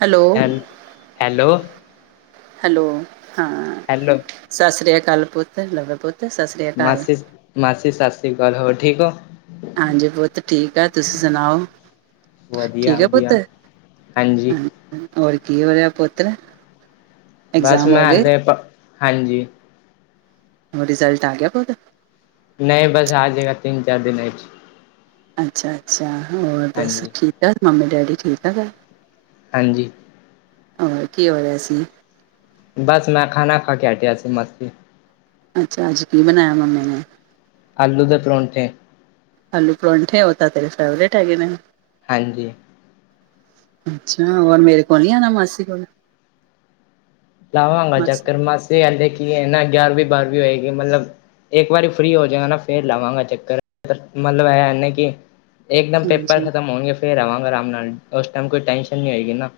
Hello, ਹੈ hello hello ਹਾਂ hello ਸਾਸ ਸ੍ਰੀ ਕਾਲ ਪੁੱਤ ਲਵ ਪੁੱਤ ਸਾਸ ਰੀ ਮਾਸੀ-ਮਾਸੀ ਸਾਸ ਸ੍ਰੀ ਕਾਲ ਹੋਰ ਠੀਕ‌ ਓ ਹਾਂਜੀ ਪੋਤ ਠੀਕ ਆ ਤੁਸੀਂ ਸੁਣਾਓ? ਠੀਕ ਆ ਪੁੱਤ ਵਧੀਆ-ਵਧੀਆ ਹਾਂਜੀ। ਹਾਂ, ਹੋਰ ਕੀ ਹੋ ਰਿਹਾ ਪੋਤਰ ਬਸ ਮੈਂ ਤੇ ਹਾਂਜੀ ਹੋ ਰਿਜ਼ਲਟ ਆ ਗਯਾ ਪੋਤ ਨਈ ਬਸ ਆ ਜੇ ਗਾ ਤਿੰਨ-ਚਾਰ ਦਿਨਾ ਚ ਅੱਛਾ-ਅੱਛਾ ਹੋਰ ਬਸ ਹਾਂਜੀ ਠੀਕ-ਠਾਕ ਮੰਮੀ-ਡੈਡੀ ਠੀਕ-ਠਾਕ ਐ। ਹਾਂਜੀ। ਹੋਰ ਕੀ ਹੋ ਰਿਆ ਸੀ? ਬਸ ਮੈਂ ਖਾਣਾ ਖਾ ਕੇ ਆ ਗਿਆ ਸੀ ਮਸਤ ਅੱਛਾ ਅੱਜ ਕੀ ਬਣਾਯਾ ਮੰਮੀ ਨੇ ਆਲੂ ਦੇ ਪਰੌਂਠੇ। ਆਲੂ ਪਰੌਂਠੇ ਉਹ ਤਾਂ ਤੇਰੇ ਫੇਵਰੇਟ ਹੈਗੇ ਨੇ। ਹਾਂਜੀ। ਅੱਛਾ, ਹੋਰ ਮੇਰੇ ਕੋਲ ਨੀ ਆਉਣਾ ਮਾਸੀ ਕੋਲ। ਲਾਵਾਂਗਾ ਚੱਕਰ ਮਾਸੀ ਹਲੇ ਕੀ ਹੈ ਨਾ ਗਿਆਰਵੀਂ- ਬਾਰਵੀਂ ਹੋਏਗੀ ਮਤਲਬ ਇੱਕ ਵਾਰੀ ਫ੍ਰਰੀ ਹੋ ਜਾਏਗਾ ਨਾ ਫੇਰ ਲਾਵਾਂਗਾ ਚੱਕਰ। ਮਤਲਬ ਇਹੇ ਕਿ ਇੱਕਦਮ ਪੇਪਰ ਹਾਂਜੀ ਖ਼ਤਮ ਹੋਣਗੇ ਫੇਰ ਆਵਾਂਗੇ ਆਰਾਮ ਨਾਲ, ਉਸ ਟਾਈਮ ਕੋਈ ਟੈਨਸ਼ਨ ਨਹੀਂੀ ਹੋਏਗੀ ਨਾ।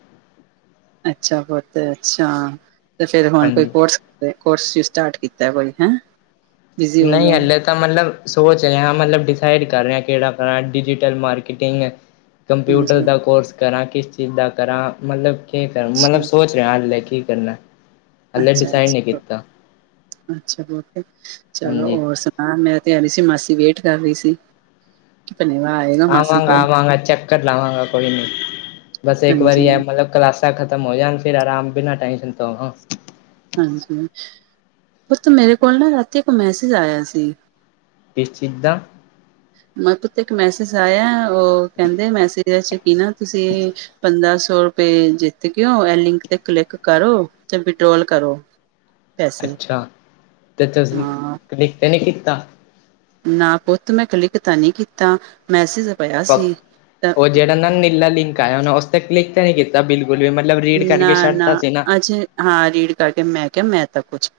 ਅੱਛਾ ਪੁਤ ਅੱਛਾ ਤੇ ਫੇਰ ਹੁਣ ਕੋਈ ਹਾਂਜੀ ਕੋਰਸ ਤੇ ਕੋਰਸ ਵੀ ਸਟਾਰਟ ਕੀਤਾ ਕੋਈ ਹੈ। ਨਹੀਂ ਹਲੇ। ਮਤਬ ਸੋਚ ਰਿਹਾ, ਮਤਲਬ ਡੀਸੀਡ ਕਰ ਰਿਹਾ ਕਿਹੜਾ ਕਰ ਡਿਟਲ ਮਾਰਕੀਟਿੰਗ ਕੰਪਿਊਟਰ ਹਾਂਜੀ ਦਾ ਕੋਰਸ ਕਰਾਂ, ਕਿਸ ਚੀਜ਼ ਦਾ ਕਰਾਂ, ਮਤਲਬ ਕੀ ਕਰਾਂ ਮਤਲਬ ਅੱਛਾ ਸੋਚ ਦ ਹਾਲੇ ਕੀ ਕਰਨਾ। ਹਾਲੇ ਅੱਛਾ ਡਿਸਾਈਡ ਨਹੀਂ ਅੱਛਾ ਕੀਤਾ। ਅੱਛਾ। ਬਹੁ ਚਲੋ ਹਾਂਜੀ ਹੋਰ ਹਾਂ ਮੈਂ ਤੇ ਆਹੀ ਸੀ ਮਾਸੀ ਵੇਟ ਕਰ ਰਹੀ ਸੀ। ਧੰਨਿਆਵਾਦ। ਆਵਾਂਗਾ- ਆਵਾਂਗਾ ਚੱਕਰ ਲਾਵਾਂਗਾ ਕੋਈ ਨੀ, ਬਸ ਇੱਕ ਹਾਂਜੀ ਵਾਰੀ ਹੈ ਮਤਲਬ ਕਲਾਸਾਂ ਖਤਮ ਹੋ ਜਾਣ ਫਿਰ ਆਰਾਮ ਬਿਨਾਂ ਟੈਂਨਸ਼ਨ ਤੋਂ ਹਾਂ। ਹਾਂਜੀ। ਪੁਤ ਮੇਰੇ ਕੋਲ ਨਾ ਰਾਤੀ ਇੱਕ ਮੈਸੇਜ ਆਇਆ ਸੀ। ਕਿਸ ਚੀਜ਼ ਦਾ। ਮ ਪੁੱਤੇ ਇੱਕ ਮੈਸੇਜ ਆਇਆ, ਉਹ ਕਹਿੰਦੇ ਮੈਸੇਜ ਇਹਦੇ ਚ' ਕੀ ਨਾ ਤੁਸੀਂ ਪੰਦਰਾਂ ਸੌ ਰੁਏ ਤੇ ਜਿੱਤ ਗੇਓ, ਇਹ ਲਿੰਕ ਤੇ ਕਲਿੱਕ ਕਰੋ। ਤੇ ਵਿਡ੍ਰੋਲ ਕਰੋ। ਪੈਸੇ ਅੱਛਾ। ਤੇ ਤੁਸੀਂ ਹਾਂ ਕਲੀਕ ਤੇ ਨਹੀ ਕੀਤਾ। ਨਾ ਪੁੱਤ ਮੈਂ ਕੱਲ ਕਿ ਤਾਂ ਨਹੀਂ ਕੀਤੀ। ਤਾਂ ਮੈਸੇਜ ਪਿਆ। ਸੀ ਤਾਂ ਉਹ ਜਿਹੜਾ ਨਾ ਨੀਲਾ ਲਿੰਕ ਆਇਆ ਉਹ ਉਸ ਤ ਕਲਿੱਕ ਤਾਂ ਨੀ ਕੀਤਾ ਬਿਲਕੁਲ। ਲ ਵੀ ਮਤਲਬ ਰੀਡ ਕਰਕੇ ਨਾ ਛੱਡਤਾ ਸੀ ਨਾ। ਅੱਜ ਹਾਂ, ਰੀਡ ਕਰਕੇ ਮੈਂ ਕਿਹਾ ਮੈਂ ਤਾਂ ਕੁਛ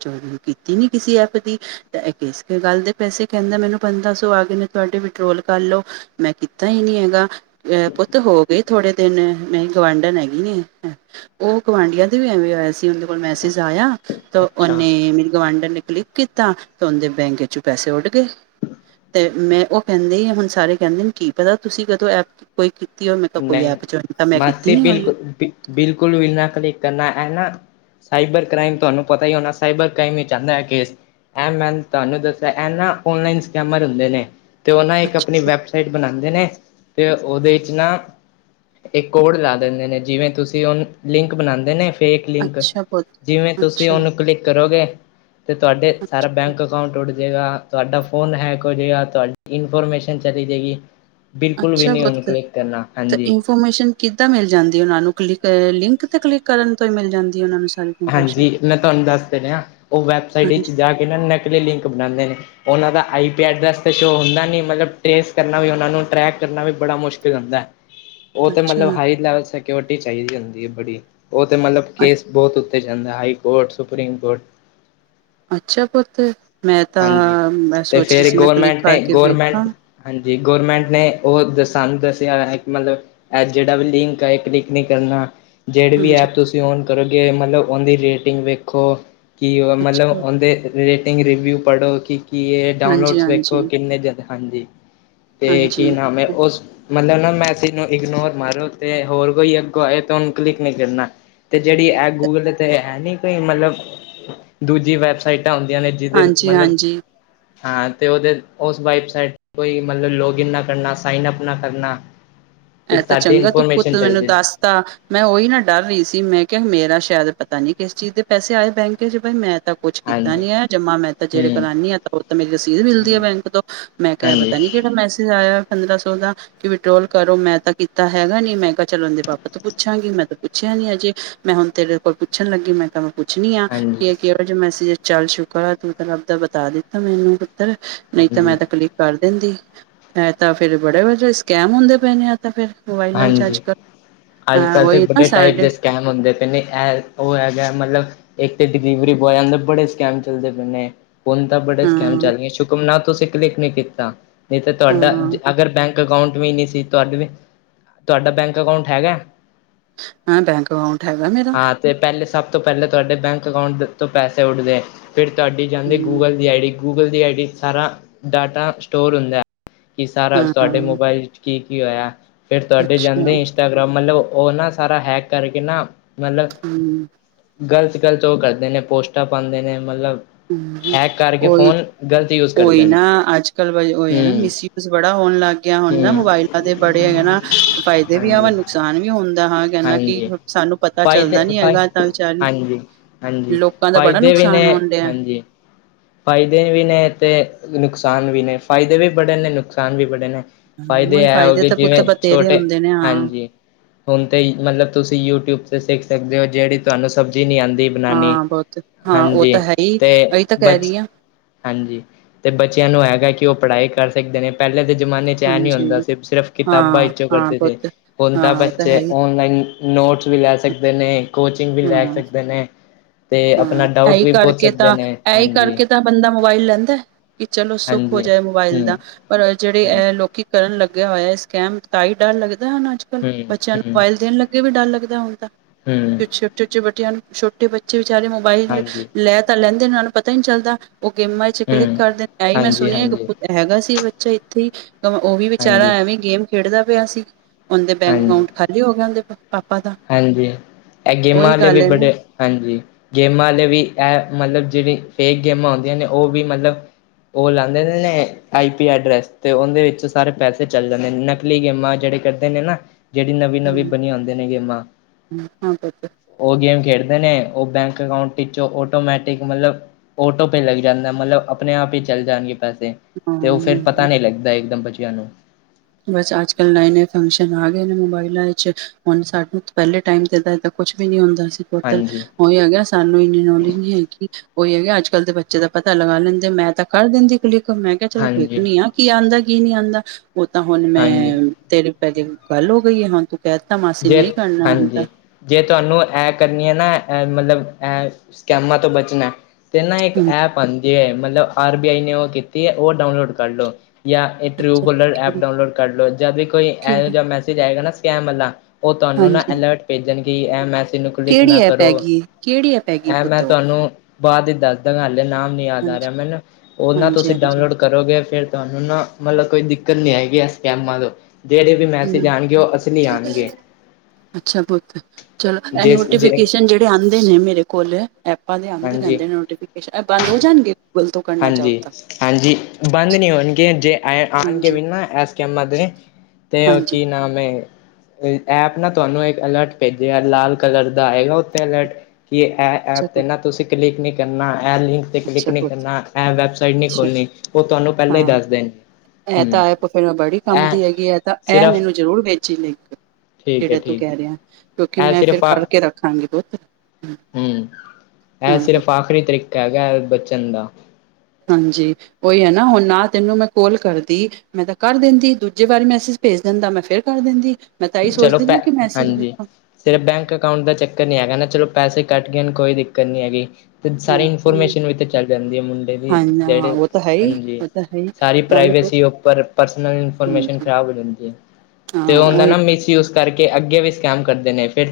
ਚੋਰੀ ਕੀਤੀ ਨੀ ਕਿਸੇ ਐਪ ਦੀ। ਏ ਗੱਲ ਦੇ ਪੈਸੇ ਕਹਿੰਦਾ ਮੈਨੂੰ ਪੰਦਰਾਂ ਸੌ ਆ ਗਏ ਨੇ ਤੁਹਾਡੇ ਵਿਡੋਲ ਕਰ ਲੋ। ਮੈਂ ਕੀਤਾ ਹੀ ਨਹੀਂ ਹੈਗਾ। ਪੁੱਤ ਹੋ ਗਏ ਥੋੜੇ ਦਿਨ ਮੇਰੀ ਗੁਵਾਂਢਨ ਹੈਗੇ। ਉਹ ਗਵਢੀਆਂ ਦੇ ਵੀ ਐਵੇਂ ਹੋਇਆ ਸੀ ਉਹਦੇ ਕੋਲ ਮੈਸੇਜ ਆਇਆ। ਤਾਂ ਅੱਛਾ ਉਹਓਨੇ ਮੇਰੇ ਗਵਾਂਢਰ ਨੇ ਕਲਿੱਕ ਕੀਤਾ, ਤੇ ਉਹਦੇ ਬੈਂਕ ਵਿੱਚ ਪੈਸੇ ਉੱਡ ਗਏ। ਤੇ ਮੈਂ ਉਹ ਕਹਿੰਦੇ ਹੁਣ ਸਾਰੇ ਕਹਿੰਦੇ ਨੇ ਕੀ ਪਤਾ ਤੁਸੀਂ ਕਦੋਂ ਐਪ ਕੋਈ ਕੀਤੀ ਮੈਂ ਤਾਂ ਕੋਈ ਨਹੀਂ ਐਪ ਜੁਆਇਨ ਤਾਂ ਮੈਂ ਕੀਤੀ ਮਾਸੀ ਨੀ ਹੋਈ। ਬਿਲਕੁਲ ਬਿਲਕੁਲ ਵੀ ਇੰਨਾ ਕਲਿੱਕ ਕਰਨਾ ਹੈ ਨਾ। ਸਾਈਬਰ ਕ੍ਰਾਈਮ ਤੁਹਾਨੂੰ ਪਤਾ ਹੀ ਹੋਣਾ, ਸਾਈਬਰ ਕ੍ਰਾਈਮ ਹੀ ਚਾਹੁੰਦਾ ਹੈ ਕੇਸ। ਇਹ ਮੈਂ ਤੁਹਾਨੂੰ ਦੱਸਿਆ ਇਹ ਨਾ ਓਨਲਾਈਨ ਸਕੈਮਰ ਹੁੰਦੇ ਨੇ। ਅਤੇ ਉਹ ਨਾ ਇੱਕ ਆਪਣੀ ਅੱਛਾ, ਵੈੱਬਸਾਈਟ ਬਣਾਉਂਦੇ ਨੇ, ਅਤੇ ਉਹਦੇ 'ਚ ਨਾ ਇਹ ਕੋਡ ਲਾ ਦਿੰਦੇ ਨੇ ਜਿਵੇਂ ਤੁਸੀਂ ਉਹ ਲਿੰਕ ਬਣਾਉਂਦੇ ਨੇ। ਫੇਕ ਲਿੰਕ ਅੱਛਾ ਪੁੱਤ ਜਿਵੇਂ ਤੁਸੀਂ ਅੱਛਾ, ਉਹਨੂੰ ਕਲਿੱਕ ਕਰੋਗੇ। ਤੇ ਤੁਹਾਡੇ ਸਾਰਾ ਅੱਛਾ, ਬੈਂਕ ਅਕਾਊਂਟ ਉੱਡ ਜਾੇਗਾ, ਤੁਹਾਡਾ ਫੋਨ ਹੈ ਜਗਾ ਤੁਹਾਡੀ ਇਨਫੋਰਮੇਸ਼ਨ ਚਲੀ ਜਾਏਗੀ, ਬਿਲਕੁ ਵੀ ਅੱਛਾ ਨਹੀਂ ਪੁੱਤ ਹੁਨੂੰ ਕਲਿਕ ਕਰਨਾ। ਤੇ ਹਾਂਜੀ ਇਨਫੋਰਮੇਸ਼ਨ ਕਿੱਦਾਂ ਮਿਲ ਜਾਂਦੀ ਉਹਨਾਂ ਨੂੰ ਕਲਿੱਕ ਲਿੰਕ ਤੇ ਕਲਿੱਕ ਕਰਨ ਤੋਂ ਹੀ ਮਿਲ ਜਾਂਦੀ ਉਹਨਾਂ ਨੂੰ ਸਾਰੀ। ਇਨਫੋਰਮੇਸ਼ਨ ਹਾਂਜੀ। ਮੈਂ ਤੁਹਾਨੂੰ ਦੱਸ ਦਿੰਦੇ ਹਾਂ ਉਹ ਵੈਬਸਾਈਟ ਵਿੱਚ ਹਾਂਜੀ, ਜਾ ਕੇ ਨਾ ਨਕਲੀ ਲਿੰਕ ਬਣਾਉਂਦੇ ਨੇ। ਉਹਨਾਂ ਦਾ ਆਈ ਪੀਡ ਦਾਸ ਸ਼ੋਅ ਹੁੰਦਾ ਨ ਮਤਲਬ ਟਰੇਸ ਕਰਨਾ ਵੀ ਉਹਨਾਂ ਨੂੰ ਟਰੈਕ ਕਰਨਾ ਵੀ ਬੜਾ ਮੁਸ਼ਕਿਲ ਹੁੰਦਾ। [inaudible] ਉਹ ਤੇ ਮਤਲਬ ਹਾਈ ਲੈਵਲ ਸਿਕਿਓਰਿਟੀ ਚਾਹੀਦੀ ਹੁੰਦੀ ਹੈ ਬੜੀ, ਉਹ ਤੇ ਮਤਲਬ ਕੇਸ ਬੋਤ ਉੱਥੇ ਜਾਂਦਾ ਹਾਈ ਕੋਰਟ, ਸੁਪਰੀਮ ਕੋਰਟ ਅੱਛਾ ਪੁੱਤ, ਮੈਂ ਹਾਂਜੀ ਤਾਂ ਮੈਂ ਤੇ ਸੋਚ ਰਹੀ ਫੇਰ ਸੀ ਮੈਂ ਕਲਿੱਕ ਗੌਰਮੈਂਟ ਨੇ ਕਰਕੇ ਵੇਖਾਂ। ਗੌਰਮੈਂਟ ਹਾਂਜੀ ਗੌਰਮੈਂਟ ਨੇ ਉਹ ਦਸ ਸਾਨੂੰ ਦਸਿਆ ਹੋਇਆ ਕੀ ਮਤਲਬ ਏਹ ਜਿਹੜਾ ਵੀ ਲਿੰਕ ਆਏ ਕਲਿੱਕਿ ਨੀ ਕਰਨਾ। ਜਿਹੜੀ ਵੀ ਹਾਂਜੀ, ਐਪ ਤੁਸੀਂ ਔਨ ਕਰੋਗੇ ਮਤਲਬ ਉਹਦੀ ਰੇਟਿੰਗ ਵੇਖੋ। ਕਿ ਉਨਾ ਅੱਛਾ ਦਾ ਪੁੱਤ, ਉਹਦੇ ਰੇਟਿੰਗ ਰਿਵਿਊ ਪੜ੍ਹੋ ਕੀ ਕਿ ਇਹ ਹਾਂਜੀ, ਡਾਊਨਲੋਡ ਹਾਂਜੀ, ਵੇਖੋ ਕਿੰਨੇ ਜਿਆਦਾ ਹਾਂਜੀ, ਤੇ ਕੀ ਹਾਂਜੀ, ਨਾਮ ਹੈ ਉਸ ਮਤਲਬ ਨਾ ਮੈਸੇਜ ਨੂੰ ਇਗਨੋਰ ਮਾਰੋ ਤੇ ਹੋਰ ਕੋਈ ਅੱਗੋਂ ਆਏ ਤੇ ਉਹਨੂੰ ਕਲਿੱਕ ਨਹੀਂ ਕਰਨਾ। ਤੇ ਜਿਹੜੀ ਏਪ ਗੂਗਲ ਦੇ ਤੇ ਹੈ ਨੀ ਕੋਈ ਮਤਲਬ, ਦੂਜੀ ਵੈਬਸਾਈਟਾਂ ਆਉਂਦੀਆਂ ਨੇ ਜਿਹਦੇ ਹਾਂਜੀ, ਮਤਲਬ ਹਾਂਜੀ ਹਾਂ ਤੇ ਉਹਦੇ, ਉਸ ਵਾਈਬ ਸਾਈਡ ਕੋਈ ਮਤਲਬ ਲੌਗਇਨ ਨਾ ਕਰਨਾ ਸਾਈਨ ਅਪ ਨਾ ਕਰਨਾ। ਤੇ ਇਹ ਤਾਂ ਸਾਡੀ ਚੰਗਾ ਤੂੰ ਪੁੱਤ ਇਨਫੋਰਮੇਸ਼ਨ ਮੈਨੂੰ ਚੱਲਦੀ ਦੱਸ ਤਾਂ, ਮੈਂ ਉਹੀ ਨਾ ਡਰ ਰਹੀ ਸੀ ਮੈਂ ਕਿਹਾ ਮੇਰਾ ਸ਼ਾਇਦ ਪਤਾ ਨੀ ਕਿਸ ਚੀਜ਼ ਦੇ ਪੈਸੇ ਆਏ ਪੈ ਨੇ ਬੈਂਕ ਚ ਬ ਮੈਂ ਤਾਂ ਕੁੱਛ ਕੀਤਾ ਹਾਂਜੀ ਨੀ ਹੈ ਜਮਾ ਮੈਂ ਤਾਂ ਜਿਹੜੇ ਹੂੰ ਕਰਉਂਦੀ ਹਾਂ ਤਾਂ ਉਹ ਤਾਂ ਮੇਰੀ ਰਸੀਦ ਮਿਲਦੀ ਹੈ ਹੂੰ ਬੈਂਕ ਤੋਂ। ਮੈਂ ਕਿਹਾ ਹਾਂਜੀ ਪਤਾ ਨੀ ਕਿਹੜਾ ਮੈਸੇਜ ਆਇਆ ਪੰਦਰਾਂ ਸੌ ਦਾ, ਕਿ ਵਿਡ੍ਰੋਲ ਕਰੋ ਮੈਂ ਤਾਂ ਕੀਤਾ ਹੈਗਾ ਨੀ ਮੈਂ ਕਿਹਾ ਚਲੋਦੇ ਪਾਪਾ ਤੋਂ ਪੁੱਛਾਂਗੀ ਮੈਂ ਤਾਂ ਪੁੱਛਿਆ ਨੀ ਅਜੇ, ਮੈਂ ਹੁਣ ਤੇਰੇ ਕੋਲ ਪੁੱਛ ਲੱਗੀ ਮੈਂ ਪੁੱਛ ਪੁੱਛਨੀ ਆ, ਹਾਂਜੀ ਕਿ ਕਿਹੜਾ ਮੈਜਜ ਚੱਲ ਸ਼ੁਕਰ ਆ ਤੂੰ ਰੱਬ ਦਾ ਬਤਾ ਦਿੱਤਾ ਮੈਨੂੰ ਤਲ, ਨਹੀਂ ਤਾਂ ਹਾਂਜੀ ਮੈਂ ਤਾਂ ਕਲੀਕ ਕਰ ਦਿੰਦੀ, ਮੈ ਤਾਂ ਫੇਰ ਬੜੇ ਵੱਡੇ ਸਕੈਮ ਹੁੰਦੇ ਪਏ ਨੇ ਆ। ਤਾਂ ਫਿਰ ਮੋਬਾਈਲਾਂ ਨਾ, ਰਿਚਾਰਜ ਹਾਂਜੀ ਕਰੋ, ਅੱਜ ਹਾਂ ਕੱਲ੍ਹ ਤੇ ਉਹੀ ਨਾ ਬੜੇ ਟਾਈਪ ਸਾਡੇ ਦੇ ਸਕੈਮ ਹੁੰਦੇ ਪੈ ਨੇ ਐ, ਉਹ ਹੈਗਾ ਮਤਲਬ ਇੱਕ ਤੇ ਡਿਲੀਵਰੀ ਬੋਆਇਆ ਦੇ ਬੜੇ ਸਕੈਮ ਚੱਲਦੇ ਪਏ ਨੇ। ਹੁਣ ਤਾਂ ਬੜੇ ਹਾਂ ਸਕੈਮ ਚੱਲ ਗਏ ਸ਼ੁਕਮਨਾਓ ਤੁਸੀਂ ਕਲਿੱਕ ਨੀ ਕੀਤਾ, ਨਹੀਂ ਤਾਂ ਤੁਹਾਡਾ ਹਾਂ ਅਗਰ ਬੈਂਕ ਅਕਾਊਂਟ ਵੀ ਨੀ ਸੀ ਤੁਹਾਡੇ ਵੀ ਤੁਹਾਡਾ ਬੈਂਕ ਅਕਾਊਂਟ ਹੈਗਾ? ਹਾਂ ਬੈਂਕ ਅਕਾਊਂਟ ਹੈਗਾ ਮੇਰਾ। ਹਾਂ ਤੇ ਪਹਿਲੇ ਸਭ ਤੋਂ ਪਹਿਲੇ ਤੁਹਾਡੇ ਬੈਂਕ ਅਕਾਊਂਟ ਤੋਂ ਪੈਸੇ ਉੱਡਦੇ ਫਿਰ ਤੁਹਾਡੀ ਜਾਂਦੀ ਹਮ, ਗੂਗਲ ਦੀ ਆਈ ਡੀ ਗੂਗਲ ਦੀ ਆਈ ਡੀ ਸਾਰਾ, ਡਾਟਾ ਸਟੋਰ ਹੁੰਦਾ ਐ। ਕੀ ਸਾਰਾ ਹਾਂ ਤੁਹਾਡੇ ਮੋਬਾਇਲ ਵਿੱਚ ਕੀ- ਕੀ ਹੋਇਆ ਫਿਰ ਤੁਹਾਡੇ ਅੱਛਾ ਜਾਂਦੇ ਇਨ ਕੈਮਰਾ ਮਤਲਬ ਉਹ ਨਾ ਸਾਰਾ ਹੈਕ ਕਰਕੇ ਨਾ, ਮਤਲਬ ਹੂੰ ਗ਼ਲਤ, ਗ਼ਲਤ ਉਹ ਕਰਦੇ ਨੇ ਪੋਸਟਾਂ ਪਾਉਂਦੇ ਨੇ ਮਤਲਬ ਹੂੰ ਹੂੰ ਹੈਕ ਕਰਕੇ ਉਹੀ, ਫੋਨ ਗ਼ਲਤ ਯੂਜ ਉਹੀ ਕਰਦੇ ਨੇ ਨਾ ਅੱਜ ਕੱਲ ਬਾਈ ਉਹੀ ਨਾ ਹਮ ਮਿਸ ਯੂਜ ਮਿਸ ਯੂਜ ਬੜਾ ਹੋਣ ਲੱਗ ਗਿਆ ਹੁਣ ਨਾ ਹਮ ਮੋਬਾਇਲਾਂ ਦੇ ਬੜੇ ਹੈ ਨਾ। ਫਾਇਦੇ ਵੀ ਹਾਂਜੀ ਹਾਵਨ ਨੁਕਸਾਨ ਵੀ ਹੁੰਦਾ ਹਾਂ ਕਹਿੰਦਾ ਕਿ ਹਾਂਜੀ ਸਾਨੂੰ ਪਤਾ ਚੱਲਦਾ ਫਾਇਦੇ ਨੀ ਫਾਇ ਹੈਗਾ ਤਾ ਵਿਚਾਰੇ ਨੂੰ, ਹਾਂਜੀ ਹਾਂਜੀ ਲੋਕਾਂ ਦਾ ਬੜਾ ਫਾਇਦੇ ਨੁਕਸਾਨ ਹੋਣ ਡੇਐ। ਫ਼ਾਇਦੇ ਵੀ ਨੇ ਤੇ ਨੁਕਸਾਨ ਵੀ ਨੇ, ਫਾਇਦੇ ਵੀ ਬੜੇ ਨੇ ਨੁਕਸਾਨ ਵੀ ਬੜੇ ਨੇ। ਫਾਇਦੇ ਉਹੀ ਐ ਹੋਗੇ ਤਾਂ ਪੁੱਤ ਜਿਵੇਂ ਬਤੇਰੇ ਛੋਟੇ, ਹੁੰਦੇ ਨੇ ਹਾਂ ਹਾਂਜੀ। ਹੁਣ ਤੇ ਮਤਲਬ ਤੁਸੀਂ ਯੂਟਿਊਬ ਤੇ ਸਿੱਖ ਸਕਦੇ ਓ ਜਿਹੜੀ ਤੁਹਾਨੂੰ ਸਬਜ਼ੀ ਨਹੀਂ ਆਦੀ ਬਣਾਣੀ, ਹਾਂ ਬਹੁਤ ਹਾਂ ਉਹ ਹਾਂਜੀ ਤਾਂ ਹੈ ਹੀ ਤੇਂ ਇਹੀ ਤਾਂ ਕਹਿ ਬਚ, ਰਹੀ ਹਾਂ ਹਾਂਜੀ ਤੇ ਬੱਚਿਆਂ ਨੂੰ ਹੈਗਾ ਕਿ ਉਹ ਪੜ੍ਹਾਈ ਕਰ ਸਕਦੇ ਨੇ ਪਹਿਲੇ ਦੇ ਜਮਾਨੇ ਚੈ ਨੀ ਹਾਂਜੀ ਹੁੰਦਾ ਸਿਰ ਸਿਰਫ਼ ਕਿਤਾਬਾਂ ਹਾਂ ਵਿੱਚੋਂ ਹਾਂ ਕਰਦੇ ਸੀ, ਪੁੱਤ ਹੁਣ ਹਾਂ ਤਾ ਉਹ ਤਾਂ ਹੈ ਬੱਚੇ ਹੀ ਔਨਲਾਈਨ ਨੋਟਸ ਵੀ ਲੈ ਸਕਦੇ ਨੇ ਕੋਚਿੰਗ ਵੀ ਹਾਂ ਲੈ ਸਕਦੇ ਨੇ ਤੇ ਆਪਣਾ ਡਾਊਟ ਵੀ ਪੁੱਛ ਸਕਦੇ ਨੇ। ਐਈ ਹਾਂਜੀ ਕਰਕੇ ਤਾਂ ਬੰਦਾ ਮੋਬਾਈਲ ਲੈਂਦਾ। ਕਿ ਚਲੋ ਸੁੱਖ ਹੋ ਹਾਂਜੀ ਜਾਏ ਮੋਬਾਇਲ ਹਮ ਦਾ ਪਰ ਜੇੜੇ ਹਾਂਜੀ ਐ ਲੋਕੀ ਕਰਨ ਲੱਗਿਆ ਹੋਇਆ ਹੈ ਸਕੈਮ ਤਾਂ ਹੀ ਡਰ ਲੱਗਦਾ ਹਨ ਅੱਜ ਕੱਲ੍ਹ ਹਮ ਬੱਚਿਆਂ ਨੂੰ ਮੋਬਾਇਲ ਦੇਣ ਲੱ ਅੱਗੇ ਵੀ ਡਰ ਲੱਗਦਾ ਹੁਣ ਤਾਂ ਹੂੰ ਛੋਟੇ-ਛੋਟੇ ਨੂੰ ਛੋਟੇ ਬੱਚੇ ਵਿਚਾਰੇ ਮੋਬਾਈਲ ਹਾਂਜੀ ਲੈ ਤਾਂ ਲੈਂਦੇ ਓ ਨਾ ਨੂੰ ਪਤਾ ਹੀ ਨਈ ਚੱਲਦਾ। ਓ ਗੇਮਾਂ 'ਚ ਕਲਿੱਕ ਹਮ ਕਰਦੇ ਐ ਹੀ ਮੈਂ ਹਾਂਜੀ ਸੁਣਿਆ ਹਾਂਜੀ ਪੁੱਤ ਹੈਗਾ ਸੀ ਬੱਚਾ ਇੱਥੇ ਹੀ। ਓ ਵੀ ਵਿਚਾਰਾ ਹਾਂਜੀ ਐਵੇਂ ਗੇਮ ਖੇਡਦਾ ਪਿਆ ਸੀ ਉਹਦੇ ਬੈਂਕ ਹਾਂਜੀ ਅਕਾਊਂਟ ਖਾਲੀ ਹੋ ਗਿਆ ਉਹਦੇ ਪਾਪਾ ਦਾ ਹਾਂਜੀ ਇਹ ਉਹੀ ਗੇਮਾਂ ਅਲੇ ਵੀ ਗੱਲ ਹੈ ਨਾ ਬੜੇ ਹਾਂਜੀ ਗੇਮਾਂ ਵਾਲੇ ਵੀ ਇਹ ਮਤਲਬ ਜੇੜੀ ਫੇਕ ਗੇਮਾਂ ਹੁੰਦੀਆਂ ਨੇ ਓ ਵੀ ਮਤਲਬ ਓ ਲੈਂਦੇ ਨੇ-ਨੇ ਆਈ ਪੀ ਐਡਰੈਸ ਅਤੇ ਉਹਦੇ ਵਿੱਚੋਂ ਸਾਰੇ ਪੈਸੇ ਚੱਲ ਜਾਂਦੇ ਨੇ ਨਕਲੀ ਗੇਮਾਂ ਜੇੜੇ ਕਰਦ ਨੇ ਨਾ ਜੇੜੀ ਨਵੀਂ-ਨਵੀਂ ਹਾਂ ਬਣੀ ਹੁੰਦੀਆਂ ਨੇ ਗੇਮਾਂ ਹਾਂ ਪੁੱਤ ਓ ਗੇਮ ਖੇਡਦੇ ਨੇ ਓ ਬੈਂਕ ਅਕਾਊਂਟ ਟਿੱਚ ਆਟੋਮੈਟਿਕ ਮਤਲਬ ਓਟੋ ਪੇ ਲੱਗ ਜਾਂਦਾ ਮਤਲਬ ਆਪਣੇ ਆਪ ਹੀ ਚੱਲ ਜਾਣਗੇ ਪੈਸੇ ਹਾਂ ਤੇ ਉਹ ਫਿਰ ਹਾਂ ਪਤਾ ਨਈ ਲੱਗਦਾ ਇੱਕਦਮ ਬਚਿਆ ਨੂੰ ਬਸ ਅੱਜ ਕੱਲ ਨਏ-ਨਏ ਫੰਕਸ਼ਨ ਆ ਗਏ ਨੇ ਮੋਬਾਇਲਾਂ 'ਚ ਹੁਣ ਸਾਨੂੰ ਪੈਲੇ ਟਾਈਮ ਤੇ ਕੁਛ ਵੀ ਨੀ ਹੁੰਦਾ ਸੀ ਟੋਟਲ ਹਾਂਜੀ ਉਹੀ ਹੋ ਹੈਗਾ ਸਾਨੂੰ ਇੰਨੀ ਨੌਲੇਜ ਨਈ ਹੈਗੀ। ਉਹੀ ਹੈਗਾ ਅੱਜ ਕੱਲ੍ਹ ਦੇ ਬੱਚੇ ਦਾ ਪਤਾ ਲਗਾ ਲੈਂਦੇ ਮੈਂ ਤਾਂ ਕਰ ਦਿੰਦੀ ਕਲੀਕ ਮੈਂ ਕਿਆ ਚਲੋ ਹਾਂਜੀ ਵੇਖਣੀ ਆ ਕੀ ਆਂਦਾ ਕੀ ਨਈ ਆਂਦਾ ਓ ਤਾਂ ਹੁਣ ਮੈਂ ਹਾਂਜੀ ਤੇਰੇ ਪੈਲੇ ਗੱਲ ਹੋ ਗਈ ਹੈ ਹਾਂ ਤੂੰ ਕਹਿ ਦਿੱਤਾ ਮਾਸੀ ਜੇ ਨਈ ਕਰਨਾ ਹੁਣ ਤਾਂ ਹਾਂਜੀ ਜੇ ਤੁਹਾਨੂੰ ਐ ਕਰਨੀ ਐ ਮਤਲਬ ਐ ਸਕੈਮਾਂ ਤੋਂ ਬਚਣਾ। ਤੇ ਨਾ ਇੱਕ ਹੂੰ ਐਪ ਆਂਦੀ ਹੈ ਮਤਲਬ ਆਰ ਬੀ ਆਈ ਨੇ ਓ ਕੀਤੀ ਹੈ ਓ ਡਾਊਨਲੋਡ ਕਰ ਲੋ। ਜਾਂ ਇਹ ਟਰੂ ਅੱਛਾ ਹੋਲਡਰ ਐਪ ਡਾਊਨਲੋਡ ਕਰ ਲੋ ਜਦ ਵੀ ਕੋਈ ਕਿਹੜੀ ਮੈਸੇਜ ਆਏਗਾ ਨਾ ਸਕੈਮ ਆਲਾ ਓ ਤੁਹਾਨੂੰ ਨਾ ਹਾਂਜੀ ਅਲਰਟ ਭੇਜਣਗੇ ਐ ਮੈਂਸਜ ਨੂੰ ਕਲਿੱਕ ਕਿਹੜੀ ਨਾ ਐਪ ਕਰੋ ਹੈਗੀ ਏ ਕਿਹੜੀ ਐਪ ਹੈਗੀ ਇਹ ਮੈਂ ਪੁੱਤ ਉਹ ਤੁਹਾਨੂੰ ਬਾਦ ਹੀ ਦੱਸ ਦਾਂਗਾ ਹਲੇੇ ਨਾਮ ਨਈ ਯਾਦ ਆ ਰਿਆ ਮੈਨੂੰ ਓ ਨਾ ਤੁਸੀਂ ਹਾਂਜੀ-ਹਾਂਜੀ-ਹਾਂਜੀ ਡਾਊਨਲੋਡ ਕਰੋਗੇ ਫਿਰ ਤੁਹਾਨੂੰ ਨਾ ਮਤਲਬ ਕੋਈ ਦਿੱਕਤ ਨਈ ਆਏਗੀ ਐ ਸਕੈਮਾਂ ਤੋਂ ਜੇੜੇ ਵੀ ਮੈਸੇਜ ਹੂੰ ਆਣਗੇ ਓ ਅਸਲੀ ਆਣਗੇ। ਅੱਛਾ ਬੋਤ ਚਲੋ ਜੇ ਜੇ ਨੋਟੀਫਿਕੇਸ਼ਨ ਜੇੜੇ ਆਂਦੇ ਨੇ ਮੇਰੇ ਕੋਲ ਐਪਾਂ ਦੇ ਆਂਦੇ ਹਾਂਜੀ ਰੈਂਦੇ ਨੋਟੀਫਿਕੇਸ਼ਨ ਐ ਬੰਦ ਹੋ ਜਾਣਗੇ। ਤੋਂ ਕਰਨਾ ਚਾਹੋ ਤਾਂ ਹਾਂਜੀ-ਹਾਂਜੀ ਬੰਦ ਨਈ ਹੋਣਗੇ ਜੇ ਆਣ ਗੇ ਹਾਂਜੀ ਵੀ ਨਾ ਏਸ [unintelligible] ਤੇ ਵਾ ਹਾਂਜੀ ਕੀ ਨਾਮ ਐ। ਐਪ ਨਾ ਤੁਹਾਨੂੰ ਇੱਕ ਅਲਰਟ ਭੇਜਗਾ ਲਾਲ ਕਲਰ ਦਾ ਆਏਗਾ ਉੱਥੇ ਅਲਰਟ ਕਿ ਐ ਅੱਛਾ ਐਪ ਤੇ ਪੁੱਤ ਨਾ ਤੁਸੀਂ ਕਲਿੱਕ ਨਈ ਕਰਨਾ ਇਹ ਲਿੰਕ ਤੇ ਕਲਿੱਕ ਅੱਛਾ ਨਈ ਪੁੱਤ ਕਰਨਾ। ਐ ਵੈਬਸਾਈਟ ਨਈ ਅੱਛਾ ਖੋਲਣੀ ਓ ਤੁਹਾਨੂੰ ਪੈਲਾਂ ਹੀ ਹਾਂ ਦੱਸ ਦੇਣ ਇਹ ਹਮ ਤਾਂ ਐਪ ਬੜੀ ਕੰਮ ਇਹ ਦੀ ਹੈਗੀ ਹੈ ਤਾਂ ਇਹ ਸਿਰਫ ਮੈਨੂੰ ਜ਼ਰੂਰ ਭੇਜੀ ਲਿੰਕ ਠੀਕ ਹੈ ਜੇੜਾ ਤੂੰ ਠੀਕ ਕਹਿ ਰਿਆ ਕਿਉਂਕਿ ਹੈ ਇਹ ਮੈਂ ਫਿਰ ਸਿਰਫ ਕਰਕੇ ਰੱਖਾਂਗੀ ਬੋਤ ਹੂੰ। ਹਮ ਇਹ ਸਿਰਫ਼ ਆਖਰੀ ਤਰੀਕਾ ਹੈਗਾ ਬਚਨ ਦਾ। ਹਾਂਜੀ ਉਹੀ ਹੈ ਨਾ ਹੁਣ ਨਾ ਤੈਨੂੰ ਮੈਂ ਕੋਲ ਕਰਦੀ। ਮੈਂ ਤਾਂ ਕਰ ਦਿੰਦੀ ਦੂਜੇ ਵਾਰੀ ਮੈਸੇਜ ਭੇਜ ਦਿੰਦਾ ਮੈਂ ਫਿਰ ਕਰ ਦਿੰਦੀ। ਮੈਂ ਤਾਂਹੀ ਚਲੋ ਸੋਚਦੀ ਪੈ ਹ ਕਿ ਮੈਸੇਜ ਹਾਂਜੀ ਦੇਖਾਂ। ਸਿਰਫ ਬੈਂਕ ਅਕਾਊਂਟ ਦਾ ਚੱਕਰ ਨਈ ਹੈਗਾ ਨਾ ਚਲੋ ਪੈਸੇ ਕੱਟ ਗਏ ਨੇ ਕੋਈ ਦਿੱਕਤ ਨਈ ਹੈਗੀ। ਫਿਰ ਸਾਰੀ ਹੂੰ ਇਨਫੋਰਮੇਸ਼ਨ ਵੀ ਚੱਲ ਜਾਂਦੀ ਹੈ ਮੁੰਡੇ ਦੀ ਹਾਂਜੀ ਹਾਂ ਜੇੜੇ ਉਹ ਤਾਂ ਹੈ ਹੀ ਹਾਂਜੀ। ਉਹ ਤਾਂ ਹੈ ਹੀ ਸਾਰੀ ਨਾਲੇ ਪੁੱਤ ਪ੍ਰਾਈਵੇਸੀ ਉਪਰ ਪ੍ਰਸਨਲ ਹਾਂਜੀ ਇਨਫੋਰਮੇਸ਼ਨ ਖਰਾਬ ਹੋ ਜਂਦੀ ਏ। ਹਾਂ ਓਈ। ਮਿਸਯੂਸ ਕਾਰਕੇ ਅੱਗੇ ਵੀ ਸਕੈਮ ਕਰਦੇ ਨੇ ਫੇਰ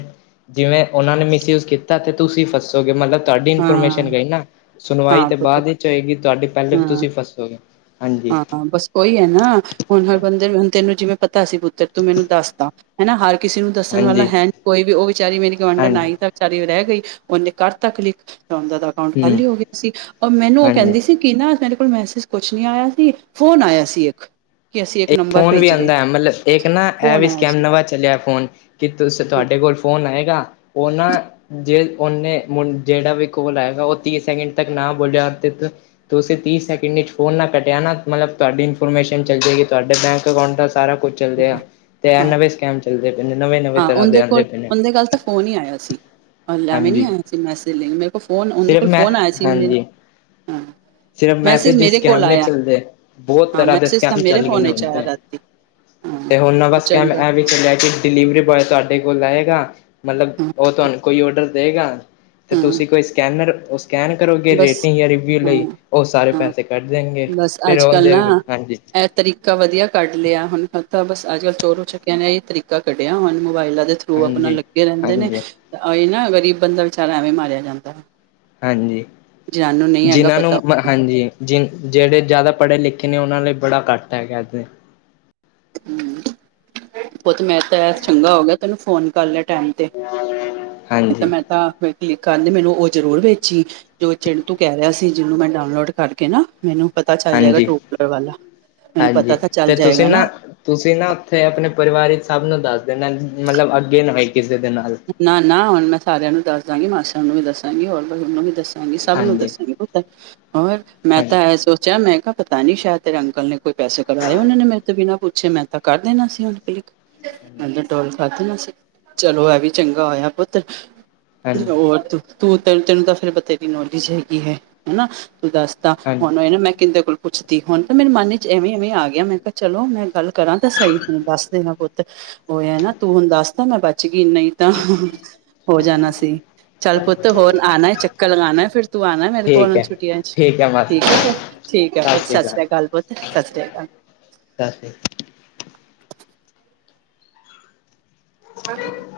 ਜਿਵੇ ਓਨਾ ਨੇ ਮਿਸਯੂਜ ਕੀਤਾ ਤੇ ਤੁਸੀ ਫਸੋਗੇ ਮਤਲਬ ਤਾਡੀ ਹਾਂ ਇਨਫੋਰਮੇਸ਼ਨ ਗਈ ਨਾ। ਸੁਨਵਾਈ ਹਾਂ ਤੇ ਪੁੱਤ ਬਾਦ ਏਚ ਓਏਗੀ ਤੁਆਡੀ ਪੈਲੇ ਹਾਂ ਤੁਸੀ ਫਸੋਗੇ। ਹਾਂਜੀ ਹਾਂ ਬਾੱਸ ਓਈ ਏ ਨਾ ਹੁਨ ਹਰ ਬਂਦੇ ਹੁਨ ਤੈਨੂੰ ਜਿਵੇ ਪਤਾ ਸੀ ਪੁੱਤਰ ਤੂੰ ਮੈਨੂੰ ਦਾੱਸਤਾ। ਹਨਾ ਹਰ ਕਿਸੇ ਨੂੰ ਦੱਸਨ ਵਾਲਾ ਹਾਂਜੀ ਹੈ ਕੋਈ ਵੀ ਓ ਵਿਚਾਰੀ ਮੇਰੀ ਗਵਾਂਢਨ ਹਾਂਜੀ ਆਈ ਤਾਂ ਵਿਚਾਰੀ ਓ ਰੈ ਗਈ ਓਨੇ ਕਾਰ ਤਾ ਕਲਿੱਕ ਤਾਂ ਓਂਦਾ ਦਾ ਅਕਾਊਂਟ ਹਮ ਖਾਲੀ ਹੋ ਗਯਾ ਸੀ, ਓ ਮੈਨੂੰ ਓ ਹਾਂਜੀ ਕੈਂਦੀ ਸੀ ਕੀ ਨਾ ਤੇਰੇ ਕੋਲ ਮੈਸਿਜ ਕੋਛ ਨੀ ਆਏਯਾ ਸੀ, ਫੋਨ ਆਏਆ ਸੀ ਏਕ। ਏਕ ਫੋਨ ਵੀ ਆਂਦੈ ਮਲਬ ਏਕ ਨਾ ਐ ਫੋਨ ਵੀ ਆਇਆ ਸਕੈਮ ਸੀ ਨਵਾ ਚੱਲੇਐ ਫੋਨ ਕਿ ਤੁਸ ਹਾਂ ਤੁਆਡੇ ਕੋਲ ਫੋਨ ਆਏਗਾ, ਓ ਨਾ ਜੇ ਓਨੇ ਮੁਨ ਜੇੜਾ ਵੀ ਕੋਲ ਆਏਗਾ ਓ ਤੀ ਸੈਕਿਂਡ ਤੱਕ ਨਾ ਬੋਲੇਆ ਤੇ ਤੁਸੀ ਤੀ ਸੈਕਿਂਡ ਇਚ ਫੋਨ ਨਾ ਕਟੇਆ ਨਾ ਮਲਬ ਤੁਆਡੀ ਇਨਫੋਰਮੇਸ਼ਨ ਚੱਲ ਜੇਗੀ। ਤੁਆਡੇ ਬੈਂਕ ਅਕਾਊਂਟ ਦਾ ਸਾਰਾ ਕੋਛ ਚੱਲਦੇ ਆ, ਹਾਂ, ਤੇ ਐ ਹਾਂ ਨਵੇ ਸਕੈਮ ਚੱਲਦੇ ਪੇ ਨੇ, ਨਵੇਂ ਨਵੇਂ ਹਾਂ ਤਰ੍ਹਾਂ ਦੇ ਓਂਦੇ ਆਂਦੇ ਕੋਲ ਪਏ ਨੇ ਓਂਦੇ ਗਾੱਲ ਤਾਂ ਫੋਨ ਈ ਆਏਯਾ ਸੀ। ਅ ਲੈਵੇਂ ਨੀ ਹਾਂਜੀ ਓਏਯਾ ਸੀ ਮੈਸਿਜ ਲਈ ਮੇਰੇ ਕੋਲ ਫੋਨ ਓਂਦੇ ਸਿਰਫ ਕੋਲ ਮੈਂ ਫੋਨ ਆਏਯਾ ਸੀ ਮੇਰ, ਹਾਂਜੀ ਹਾਂ। ਸਿਰਫ ਮੈਸੇਜ ਈ ਮੇਰੇ ਕੋਲ ਸਕੈਮ ਨੀ ਆਇਆ ਚੱਲਦੇ, ਬੋਤ ਹਾਂ ਤਰਾ ਦੇ ਮੈਸੇਜ ਤਾਂ ਸਕੈਮ ਮੇਰੇ ਚੱਲ ਗਏ ਫੋਨ ਨੇ ਓਨ ਵਿੱਚ ਤੇ। ਆਇਆ ਰਾਤੀ ਹਾਂ। ਤੇ ਹੋਨ ਨਵਾ ਸਕੈਮ ਚੰਗਾ ਐਵੀ ਚੱਲੇਐ ਕਿ ਡਿਲੀਵਿਰੀ ਬੋਏ ਤੁਆਡੇ ਕੋਲ ਆਏਗਾ, ਮਲਬ ਹਾਂ ਓ ਤੁਆਨੂੰ ਕੋਈ ਔਡਰ ਦੇਗਾ ਤੇ ਹਾਂ ਤੁਸੀ ਕੋਈ ਸਕੈਨਰ ਓ ਸਕੈਨ ਕਰੋਗੇ ਬਸ ਰੇਟਿੰਗ ਯਾ ਰਿਵਿਊ ਲਈ ਹਾਂ ਓ ਸਾਰੇ ਹਾਂ ਪੈਸੇ ਕੱਟ ਜਾਏਗੇ, ਫੇਰ ਓਂਦੇ ਹਾਂਜੀ। ਐ ਤਰੀਕਾ ਵਦੀਆ ਕੱਢ ਲੇਆ ਹੋਨ ਪਤਾ ਬਸ ਆੱਜ- ਕਾੱਲ ਚੋਰੋ ਚੱਕੇਆਂ ਨੇ ਐਈ ਤਰੀਕਾ ਕੱਡੇਆ ਹੋਨ ਮੋਬਾਏਲਾ ਦੇ ਥਰ ਟੁ ਅਪਨਾ ਹਾਂਜੀ ਲੱਗੇ ਰੈਂਦੇ ਨੇ, ਹਾਂਜੀ ਆਈਨਾ ਗਰੀਬ ਬਂਦਾ ਵਚਾਰਾ ਐਵੇਈ ਮਾਰੇਯਾ ਜਾਂਦਾ। ਹਾਂਜੀ, ਜਿਹਨੂੰ ਨਹੀਂ ਹੈਗਾ ਜਿਨਾਂ ਨੂੰ ਪਤਾ ਮ ਹਾਂਜੀ, ਜਿਨ ਜੇੜੇ ਜਯਾਦਾ ਪੜੇ ਲਿਖੇ ਨੇ ਓਨਾ ਲਈ ਬੜਾ ਘਾੱਟ ਹੈਗੈ ਐਦੇ। ਪੋਤ ਮੈਂ ਤਾਂ ਐਸ ਚੰਗਾ ਓ ਗਯਾ ਤੈਨੂੰ ਫੋਨ ਕਾਰ ਲੇਆ ਟੈਮ ਤੇ। [inaudible] ਨੀ ਤਾ ਮੈਂ ਤਾ [unintelligible] ਕਲਿੱਕ ਕਾਰਨੀ ਮੈਨੂੰ ਓ ਜ਼ਰੂਰ ਵੇਚੀ ਜੋ ਚਿੰਨ ਤੂ ਕੈ ਰੇਆ ਸੀ ਜਿਨੂੰ ਮੈਂ ਡਾਊਨਲੋਡ ਕਾਰਕੇ ਨਾ, ਮੈਨੂੰ ਪਤਾ ਚਾਲ ਜਾਏਗਾ ਹਾਂਜੀ ਟਰੂ ਕੋਲਰ ਵਾਲਾ, ਮੈਨੂੰ ਪਤਾ ਤਾ ਚਾਲ ਜਾਏਗਾ ਨਾ। ਤੁਸੀ ਨਾ ਓਥੇ ਅਪਨੇ ਪਰਿਵਾਰ ਇਚ ਸਬ ਨੂੰ ਦਾਸ ਦੇਨਾ ਮਲਬ ਅੱਗੇ ਨਾ ਹੋਏ ਕਿਸੇ ਦੇ ਨਾਲ। ਨਾ ਨਾ ਹੋਨ ਮੈਂ ਸਾਰੇਆਂ ਨੂੰ ਦਾਸ ਦਾਗੀ ਮਾਸਾ ਨੂੰ ਵੀ ਦੱਸਾਗੀ ਹੋਰ [unintelligible] ਵੀ ਦੱਸਾ ਸਬ ਨੂੰ ਹਾਂਜੀ ਦੱਸਾਗੀ ਪੁਤ, ਹੋਰ ਮੈਂ ਹਾਂਜੀ ਤਾਂ ਐ ਸੋਚੇਆ ਮੈਂ ਕਯਾ ਪਤਾ ਨੀ ਸ਼ੈਦ ਤੇਰੇ ਅੰਕਲ ਨੇ ਕੋਈ ਪੈਸੇ ਕਡ੍ਹਾਏ ਓਨੇ ਨੇ ਮੇਰੇ ਤੋ ਬਿਨਾ ਪੁੱਛੇ ਮੈਂ ਤਾ ਕਾਰ ਦੇਨਾ ਸੀ ਹੋਨ ਕਲਿਕ। [unintelligible] ਚਲੋ ਐ ਵੀ। ਚੰਗਾ ਹੋਏਆ ਪੁੱਤ, ਹਾਂਜੀ ਓਰ ਤੂੰ ਤੂੰ ਤੇ ਤੈਨੂੰ ਤਾ ਫੇਰ ਬਥੇਰੀ ਨੌਲੇਜ ਹੈਗੀ ਹੇ ਹਨਾ ਤੂੰ ਦਾਸ ਤਾ, ਹਾਂਜੀ ਹੁਨ ਐਨੂੰ ਮੈਂ ਕਿਂਦੇ ਕੋਲ ਪੁੱਛਦੀ ਹੁਨ ਤਾ ਮੈਨੂੰ ਮਨ ਚ ਐਵੇ-ਐਵੇ ਆ ਗਯਾ ਮੈ ਕਯਾ ਚਲੋ ਮੈਂ ਗਾੱਲ ਕਰਾ ਤੇ ਸਈ ਹੁਨ ਦਾਸ ਦੇਗਾ। ਪੁਤ, ਹੋਯਾ ਨਾ ਤੂੰ ਹੁਨ ਦਾੱਸ ਤਾ ਮੈਂ ਬਾੱਚ ਗੀ ਨਈ ਹੋ ਜਾਨਾ ਸੀ। ਚੱਲ ਪੋਤ ਹੋਰ ਆਨਾ ਏ ਚੱਕਰ ਲਗਾਨਾ ਏ ਫੇਰ ਤੂੰ ਆਨੈ ਮੇਰੇ ਕੋਲ ਠੀਕ ਹੁਨ ਹੈ ਛੁੱਟੀਆਂ ਇਚ। ਹੈ ਠੀਕ ਮਾਸੀ ਏ ਜੀ ਪੋਤ, ਠੀਕ ਐ ਸਤਿ ਪੋਤ ਸ਼੍ਰੀ ਸਾਸ੍ਰੀ ਅਕਾਲ ਪੋਤ ਸਾਸ੍ਰੀ ਅਕਾਲ। [inaudible] [inaudible]